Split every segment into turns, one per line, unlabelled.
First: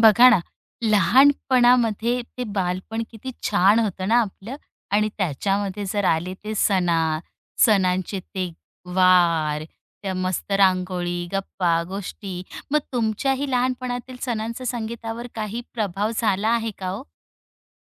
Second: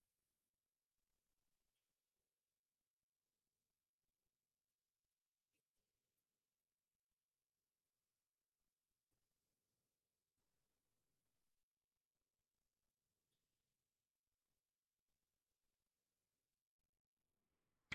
बघा ना, लहानपणामध्ये ते बालपण किती छान होतं ना आपलं आणि त्याच्यामध्ये जर आले ते सणांचे ते वार, त्या मस्त रांगोळी, गप्पा, गोष्टी. मग तुमच्याही लहानपणातील सणांचा संगीतावर काही प्रभाव झाला आहे का हो?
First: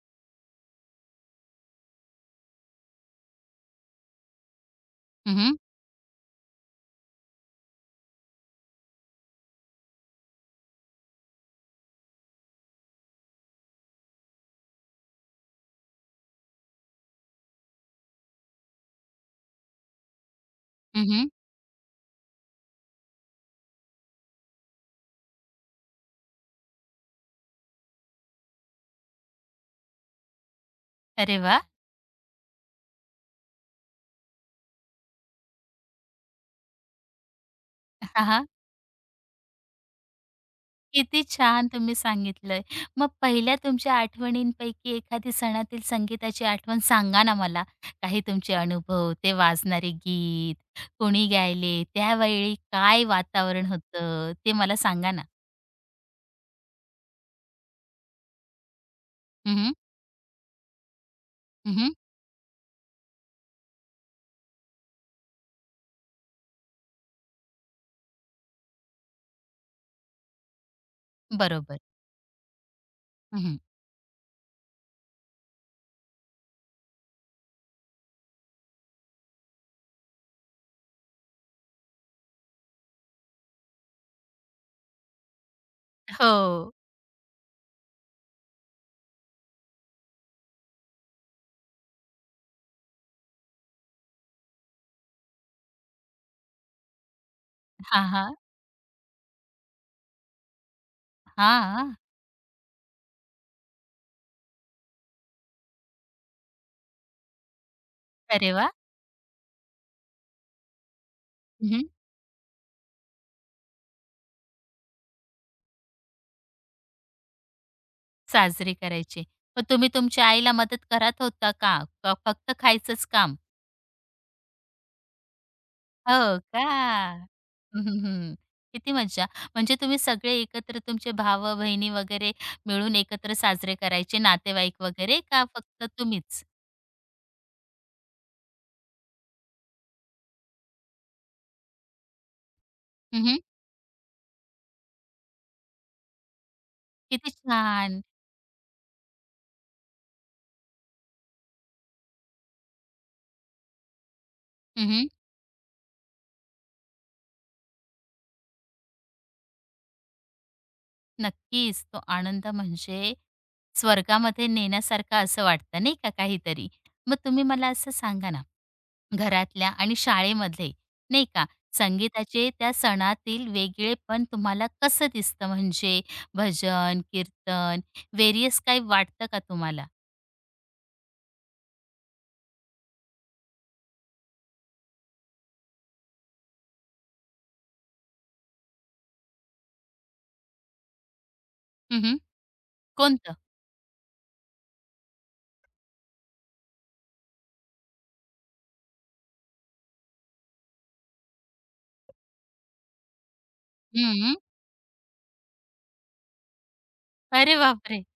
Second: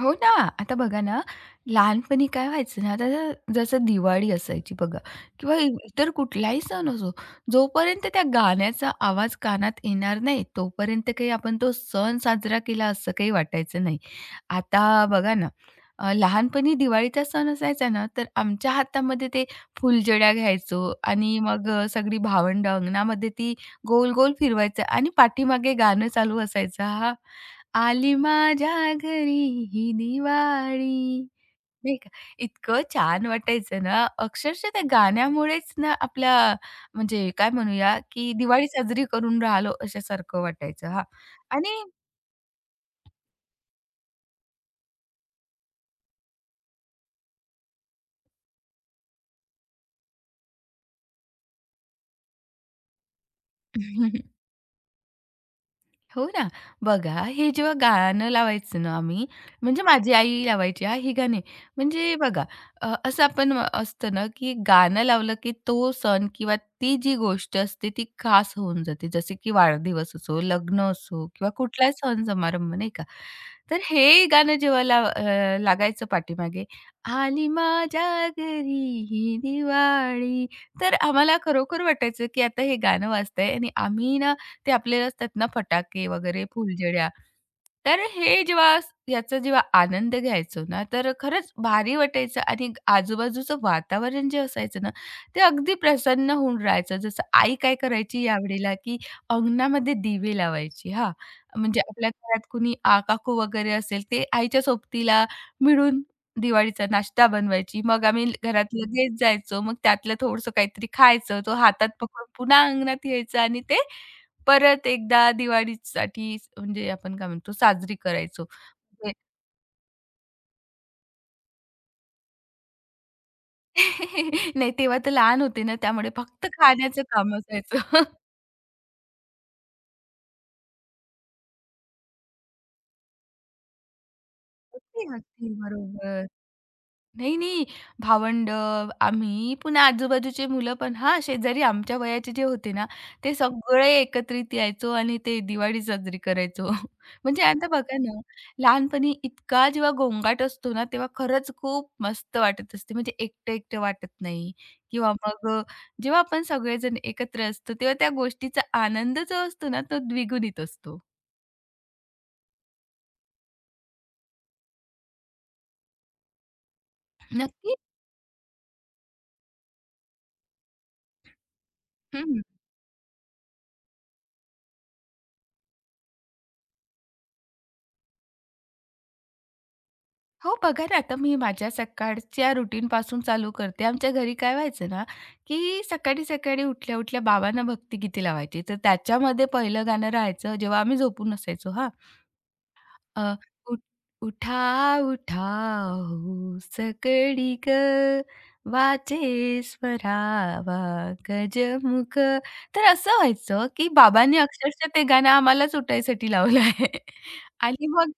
हो ना. आता बघा ना, लहानपणी काय व्हायचं ना, आता जसं दिवाळी असायची बघा
हं, हं.
किंवा इतर कुठलाही सण असो, जोपर्यंत त्या गाण्याचा आवाज कानात येणार नाही, तोपर्यंत काही आपण तो सण साजरा केला असं काही वाटायचं नाही. आता बघा ना, लहानपणी दिवाळीचा सण असायचा ना, तर आमच्या हातामध्ये ते फुलजड्या घ्यायचो आणि मग सगळी भावंडं अंगणामध्ये ती गोल-गोल फिरवायचं आणि पाठीमागे गाणं चालू असायचं. हां, आली माझ्या घरी ही दिवाळी,
अरे वा.
नाही का? इतकं छान वाटायचं ना, अक्षरशः त्या गाण्यामुळेच ना आपल्या म्हणजे काय म्हणूया, की
हां,
दिवाळी साजरी करून राहिलो अशासारखं वाटायचं. हां
किती छान
आणि
तुम्ही सांगितलंय. मग पहिल्या तुमच्या आठवणींपैकी एखादी सणातील संगीताची आठवण सांगा ना मला. काही तुमचे अनुभव, ते वाजणारे गीत, कोणी गायले, त्यावेळी काय वातावरण होतं, ते मला सांगा ना?
हो ना. बघा, हे जेव्हा गाणं लावायचं ना आम्ही,
हं, हं.
म्हणजे माझी आई लावायची हां, ही गाणी. म्हणजे बघा, असं आपण असतं ना, की गाणं लावलं, की तो सण किंवा ती जी गोष्ट असते ती खास होऊन जाते. जसे की वाढदिवस असो, लग्न असो किंवा
बरोबर.
कुठलाही सण समारंभ नाही का.
हं,
तर हे गाणं जेव्हा लागायचं पाठीमागे, "आली माझ्या घरी ही दिवाळी." तर आम्हाला खरोखर वाटायचं, की आता हे गाणं वाजतंय आणि आम्ही ना ते आपले असतात ना फटाके वगैरे,
हो.
फुलझड्या. तर हे जेव्हा याचा जेव्हा आनंद घ्यायचो ना, तर खरंच भारी वाटायचं आणि आजूबाजूचं वातावरण जे असायचं ना, ते अगदी प्रसन्न होऊन राहायचं. जसं आई काय
हां,
करायची
हां.
यावेळेला, की अंगणामध्ये दिवे लावायची हां. म्हणजे
हां.
आपल्या घरात कुणी काकू वगैरे असेल, ते आईच्या सोबतीला मिळून दिवाळीचा नाश्ता बनवायची. मग आम्ही
अरे वाह!
घरात लगेच जायचो. मग त्यातलं थोडंसं काहीतरी खायचं. तो
हं,
हातात पकडून पुन्हा अंगणात यायचा आणि ते परत एकदा दिवाळीसाठी म्हणजे आपण काय म्हणतो साजरी करायचो.
साजरी
म्हणजे
करायची. मग तुम्ही तुमच्या आईला मदत करत होता का? का फक्त खायचंच काम?
नाही तेव्हा तर लहान होते ना त्यामुळे
हो
फक्त
का?
खाण्याचं काम असायचं.
हं, हं, हं. किती मज्जा! म्हणजे तुम्ही सगळे एकत्र तुमचे भाव-बहिणी वगैरे मिळून एकत्र साजरे करायचे, नातेवाईक
अगदी,
वगैरे का
अगदी.
फक्त
बरोबर.
तुम्हीच?
नाही, नाही. भावंड आम्ही, पुन्हा आजूबाजूचे मुलं पण हां, शेजारी आमच्या वयाचे जे होते ना, ते
हं,
सगळे एकत्रित यायचो आणि ते दिवाळी साजरी करायचो.
किती
म्हणजे आता बघा
छान.
ना, लहानपणी इतका जेव्हा गोंगाट असतो ना, तेव्हा खरंच खूप मस्त वाटत असते. म्हणजे एकटं-एकटं वाटत नाही
हं, हं.
किंवा मग जेव्हा आपण सगळेजण एकत्र असतो, तेव्हा त्या गोष्टीचा आनंद जो असतो ना, तो द्विगुणित असतो.
नक्कीच तो आनंद म्हणजे स्वर्गामध्ये नेण्यासारखा असं वाटतं नाही का काहीतरी. मग तुम्ही मला
नक्की.
असं सांगा ना घरातल्या आणि शाळेमध्ये, नाही का? संगीताचे त्या सणातील वेगळेपण तुम्हाला कसं दिसतं? म्हणजे भजन, कीर्तन, वेरियस काही वाटतं का तुम्हाला?
हो, बघा ना, आता मी माझ्या सकाळच्या रुटीनपासून चालू करते. आमच्या घरी काय व्हायचं ना, की सकाळी-सकाळी उठल्या-उठल्या बाबांना भक्तिगीते लावायची. तर त्याच्यामध्ये पहिलं गाणं राहायचं जेव्हा आम्ही झोपून असायचो हा
हं, हं. कोणतं?
अ, उठ उठा, उठा हो सकळी गं, वाचे स्वरावा गजमुख. तर असं व्हायचं, की
हं.
बाबांनी अक्षरशः ते गाणं आम्हालाच उठायसाठी लावलं आहे.
अरे
आणि
बापरे!
मग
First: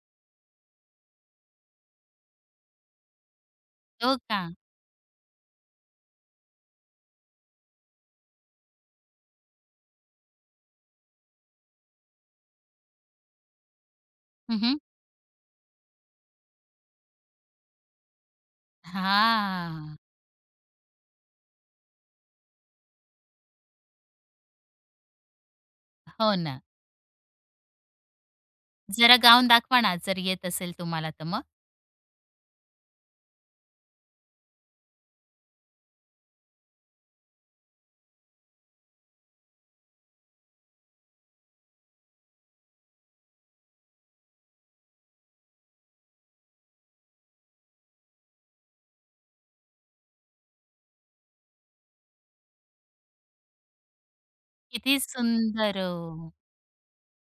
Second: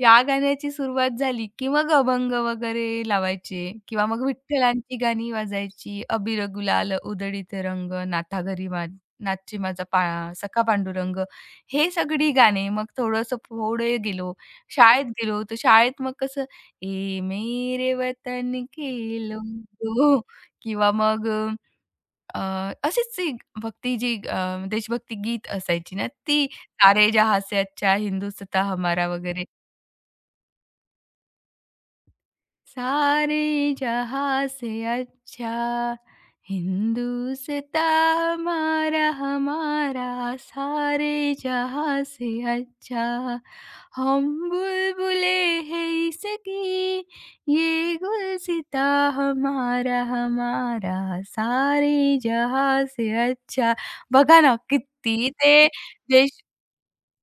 या गाण्याची सुरुवात झाली, की मग अभंग वगैरे लावायचे किंवा
हो
मग
का?
विठ्ठलांची गाणी वाजायची. "अबीर गुलाल उधळीत रंग, नाथा घरी नाथची माझा सखा पांडुरंग." हे सगळी गाणी. मग थोडंसं पुढे गेलो
हं, हं.
शाळेत गेलो होतो. शाळेत मग कसं, "ए मेरे वतन के लोगो" किंवा मग अ, अशीच एक भक्ती जी अ, देशभक्ती गीत असायची ना,
हो
ती
ना.
"सारे जहाँ से अच्छा हिंदुस्ताँ हमारा"
जरा
वगैरे.
गाऊन दाखवा ना, जर येत असेल तुम्हाला तर मग?
सारे जहां से अच्छा हिंदुस्तां हमारा हमारा सारे जहां से अच्छा हम बुलबुले हैं इसकी ये गुलसिता हमारा हमारा सारे जहां से अच्छा बघा ना
किती
किती ते
सुंदर ओ!
देश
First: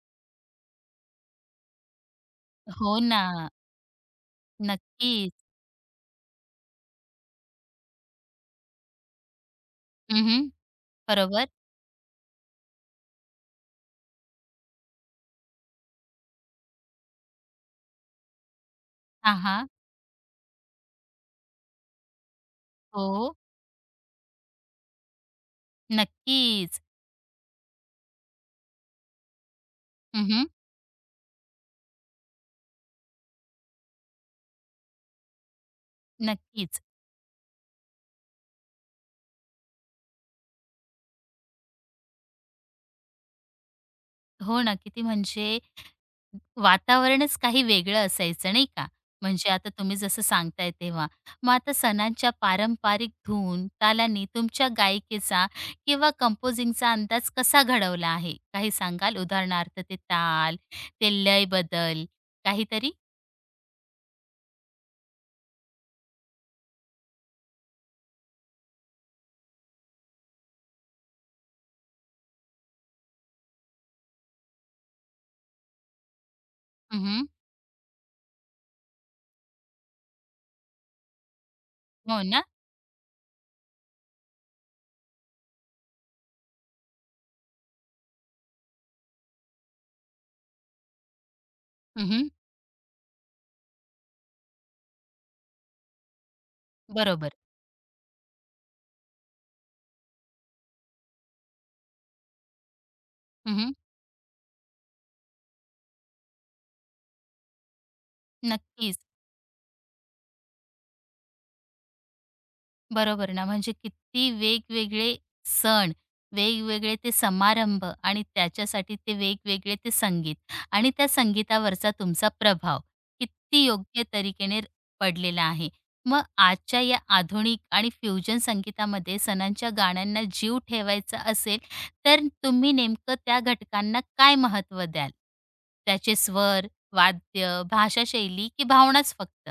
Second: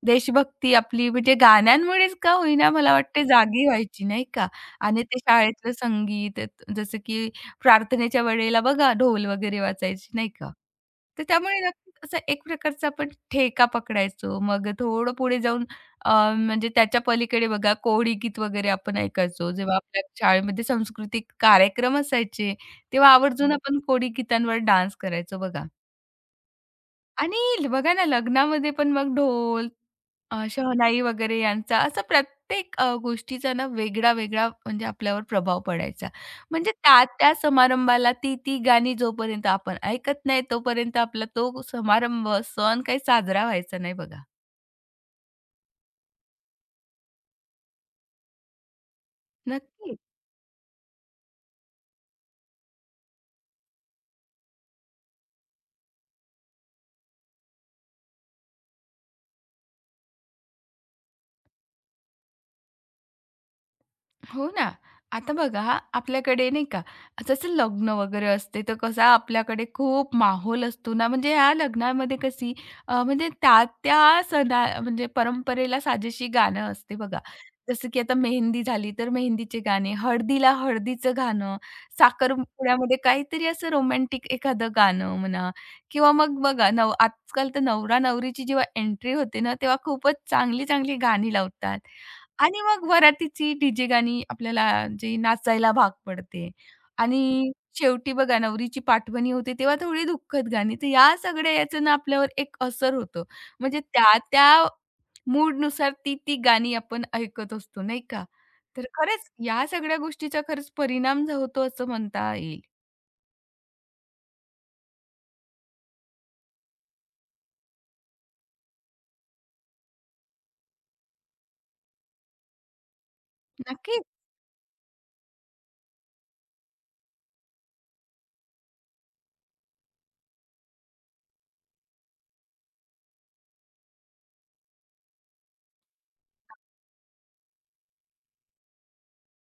देशभक्ती आपली म्हणजे गाण्यांमुळेच का होईना मला
हो ना.
वाटते जागी व्हायची, नाही का? आणि ते
नक्कीच.
शाळेतलं संगीत जसं की प्रार्थनेच्या वेळेला बघा ढोल वगैरे वाजायची, नाही
हं,
का? तर
बरोबर.
त्यामुळे नक्कीच असा एक प्रकारचा आपण ठेका पकडायचो. मग थोडं पुढे जाऊन अ, म्हणजे त्याच्या पलीकडे बघा कोळी गीत वगैरे आपण
हां,
ऐकायचो.
हां.
जेव्हा आपल्या शाळेमध्ये सांस्कृतिक कार्यक्रम असायचे, तेव्हा
हो.
आवर्जून आपण कोळी गीतांवर डान्स करायचो बघा.
नक्कीच.
आणि बघा ना लग्नामध्ये पण मग ढोल
हं,
शहनाई वगैरे यांचा असा प्रत्येक गोष्टीचा ना वेगळा-वेगळा म्हणजे आपल्यावर प्रभाव पडायचा. म्हणजे
नक्कीच.
त्या-त्या समारंभाला ती-ती गाणी जोपर्यंत आपण ऐकत नाही तोपर्यंत आपला तो समारंभ, सण काही साजरा व्हायचा नाही बघा.
हो ना, किती म्हणजे वातावरणच काही वेगळं असायचं नाही का? म्हणजे आता तुम्ही
नक्कीच.
जसं सांगताय तेव्हा. मग आता सणांच्या पारंपरिक धून, तालांनी तुमच्या गायिकेचा किंवा कंपोजिंगचा अंदाज कसा घडवला आहे? काही सांगाल? उदाहरणार्थ ते ताल, ते लय बदल काहीतरी?
हो ना. आता बघा आपल्याकडे नाही का, जसं लग्न वगैरे असते तर कसा आपल्याकडे खूप माहोल असतो ना, म्हणजे ह्या लग्नामध्ये कशी म्हणजे त्या त्या सणा म्हणजे परंपरेला साजेशी गाणं असते बघा.
हं,
जसं की आता मेहंदी झाली तर मेहंदीचे गाणे, हळदीला हळदीचं गाणं,
हो ना?
साखरपुड्यामध्ये काहीतरी असं रोमॅन्टिक एखादं गाणं म्हणा किंवा मग बघा आजकाल तर नवरा-नवरीची जेव्हा एंट्री होते ना, तेव्हा खूपच चांगली-चांगली गाणी लावतात.
हं,
आणि मग वरातीची डीजे गाणी आपल्याला जी नाचायला भाग पडते
बरोबर.
आणि शेवटी बघा नवरीची पाठवणी होते तेव्हा थोडी दुःखद गाणी. तर या सगळ्या याचं ना आपल्यावर एक असर होतो.
हं,
म्हणजे त्या त्या मूडनुसार ती-ती गाणी आपण ऐकत असतो, नाही का? तर
नक्कीच.
खरंच या सगळ्या गोष्टीचा खरंच परिणाम जो होतो असं म्हणता येईल.
बरोबर ना, म्हणजे किती वेगवेगळे सण, वेगवेगळे ते समारंभ आणि त्याच्यासाठी ते वेगवेगळे ते संगीत आणि त्या संगीतावरचा तुमचा प्रभाव किती
नक्की
योग्य तरीकेने पडलेला आहे. मग आजच्या या आधुनिक आणि फ्युजन संगीतामध्ये सणांच्या गाण्यांना जीव ठेवायचा असेल, तर तुम्ही नेमकं त्या घटकांना काय महत्त्व द्याल? त्याचे स्वर, वाद्य, भाषाशैली की भावनाच फक्त?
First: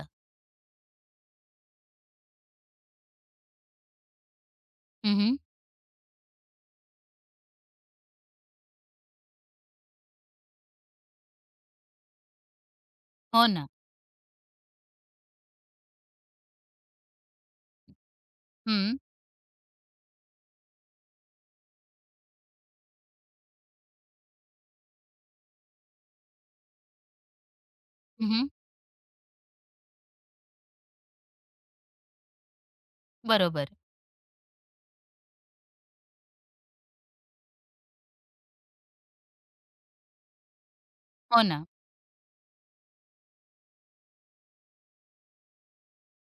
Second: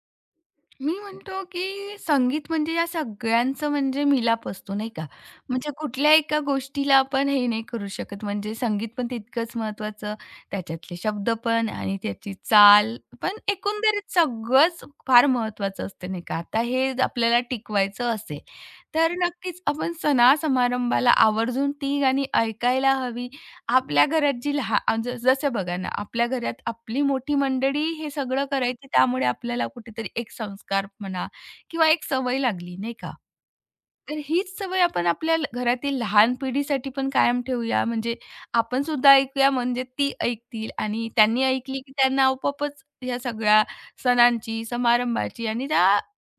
मी म्हणतो, की संगीत म्हणजे या सगळ्यांचं म्हणजे मिलाप असतो, नाही का?
हं,
म्हणजे कुठल्या एका गोष्टीला आपण हे नाही करू शकत. म्हणजे संगीत पण तितकंच महत्त्वाचं, त्याच्यातले शब्द पण आणि त्याची चाल पण
हो ना.
एकंदरीत सगळंच फार महत्त्वाचं असतं, नाही का? आता हे आपल्याला टिकवायचं असेल,
हं.
तर नक्कीच आपण सणा-समारंभाला आवर्जून ती गाणी ऐकायला हवी. आपल्या घरात जी लहान जसं बघा ना, आपल्या घरात आपली मोठी मंडळी हे सगळं
हं,
करायची, त्यामुळे आपल्याला कुठेतरी एक संस्कार म्हणा किंवा एक सवय लागली, नाही का?
बरोबर.
तर हीच सवय आपण आपल्या घरातील लहान पिढीसाठी पण कायम ठेवूया, म्हणजे आपण सुद्धा ऐकूया, म्हणजे ती ऐकतील आणि
हो
त्यांनी
ना.
ऐकली, की त्यांना आपोआपच या सगळ्या सणांची, समारंभाची आणि त्या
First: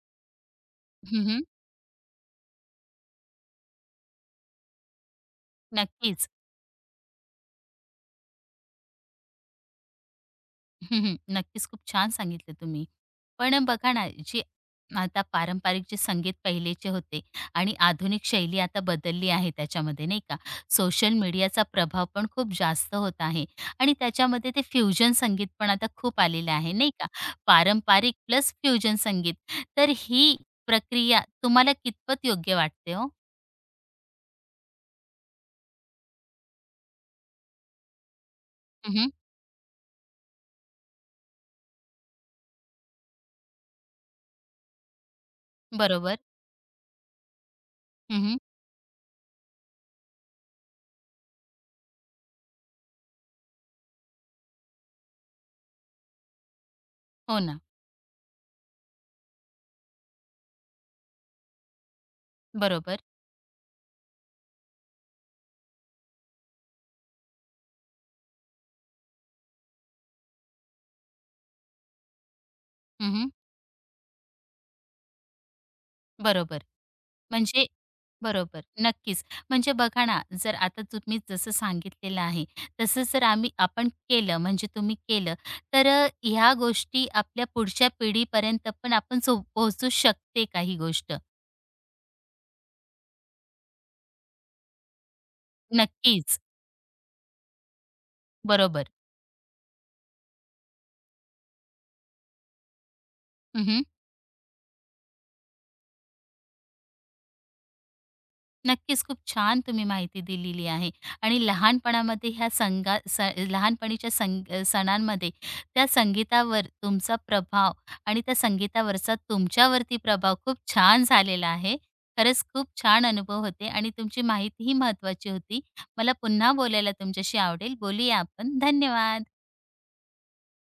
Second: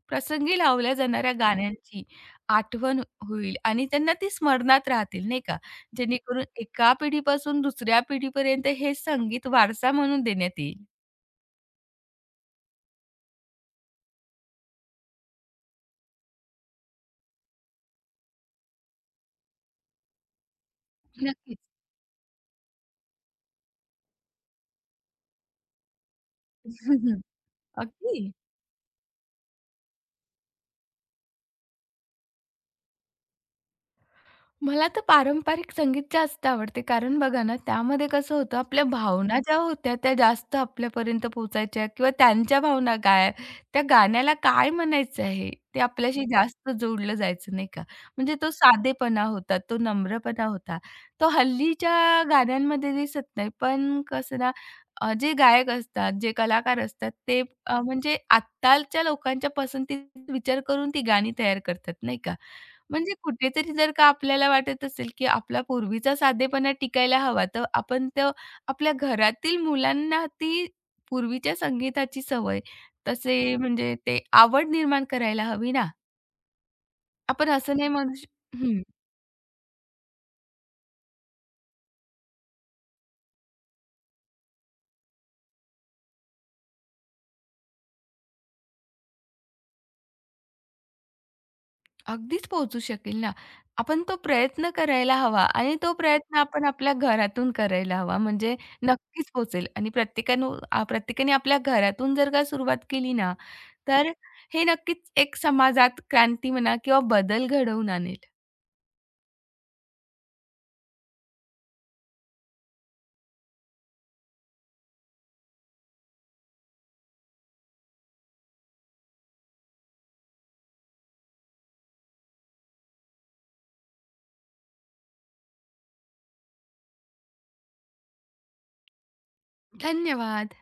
प्रसंगी लावल्या
हं,
जाणाऱ्या
हं.
गाण्यांची आठवण होईल आणि त्यांना ती स्मरणात राहतील, नाही का?
नक्कीच.
जेणेकरून एका पिढीपासून दुसऱ्या पिढीपर्यंत हे संगीत वारसा म्हणून देण्यात येईल.
हं, हं. नक्कीच खूप छान सांगितलं तुम्ही. पण बघा ना, जे आता पारंपरिक जे संगीत पहिलेचे होते आणि आधुनिक शैली आता बदलली आहे त्याच्यामध्ये नाही का. सोशल
नक्कीच.
मीडियाचा प्रभाव पण खूप जास्त होत आहे आणि त्याच्यामध्ये ते फ्युजन संगीत पण आता खूप आलेलं आहे नाही का. पारंपरिक
अगदी.
प्लस फ्युजन संगीत. तर ही प्रक्रिया तुम्हाला कितपत योग्य वाटते हो?
मला तर पारंपरिक संगीत जास्त आवडते. कारण बघा ना, त्यामध्ये कसं होतं, आपल्या
हं, हं.
भावना ज्या होत्या त्या जास्त आपल्यापर्यंत पोहोचायच्या किंवा त्यांच्या भावना काय, त्या गाण्याला काय म्हणायचं आहे, ते
बरोबर.
आपल्याशी जास्त जोडलं जायचं नाही का.
हं,
म्हणजे
हं.
तो साधेपणा होता, तो नम्रपणा होता. तो हल्लीच्या गाण्यांमध्ये दिसत नाही. पण कसं ना, जे गायक असतात, जे कलाकार असतात
हो
ते
ना.
म्हणजे आत्ताच्या लोकांच्या पसंतीचा विचार करून ती गाणी तयार करतात नाही का.
बरोबर.
म्हणजे कुठेतरी जर का आपल्याला वाटत असेल, की आपला पूर्वीचा साधेपणा टिकायला हवा, तर आपण तर आपल्या घरातील मुलांना ती पूर्वीच्या संगीताची सवय,
हं, हं.
तसे म्हणजे ते आवड निर्माण करायला हवी ना.
बरोबर.
आपण
म्हणजे
असं नाही म्हणू श
बरोबर,
हं.
नक्कीच. म्हणजे बघा ना, जर आता तुम्ही जसं सांगितलेलं आहे, तसं जर आम्ही आपण केलं म्हणजे तुम्ही केलं, तर ह्या गोष्टी आपल्या पुढच्या पिढीपर्यंत पण आपण सो पोहोचू शकते का ही गोष्ट?
अगदीच पोहोचू शकेल ना. आपण तो प्रयत्न करायला हवा आणि तो प्रयत्न
नक्कीच,
आपण आपल्या घरातून करायला हवा. म्हणजे
बरोबर.
नक्कीच पोहोचेल आणि प्रत्येकाने आपल्या घरातून जर का सुरुवात केली ना,
हं,
तर हे नक्कीच एक समाजात क्रांती म्हणा किंवा बदल घडवून आणेल.
नक्कीच, खूप छान तुम्ही माहिती दिलेली आहे आणि लहानपणामध्ये ह्या संगा स लहानपणीच्या संग सणांमध्ये त्या संगीतावर तुमचा प्रभाव आणि त्या संगीतावरचा तुमच्यावरती प्रभाव खूप छान झालेला आहे. खरंच खूप छान अनुभव होते आणि तुमची माहितीही महत्त्वाची होती. मला पुन्हा बोलायला तुमच्याशी आवडेल. बोलूया आपण. धन्यवाद.
धन्यवाद.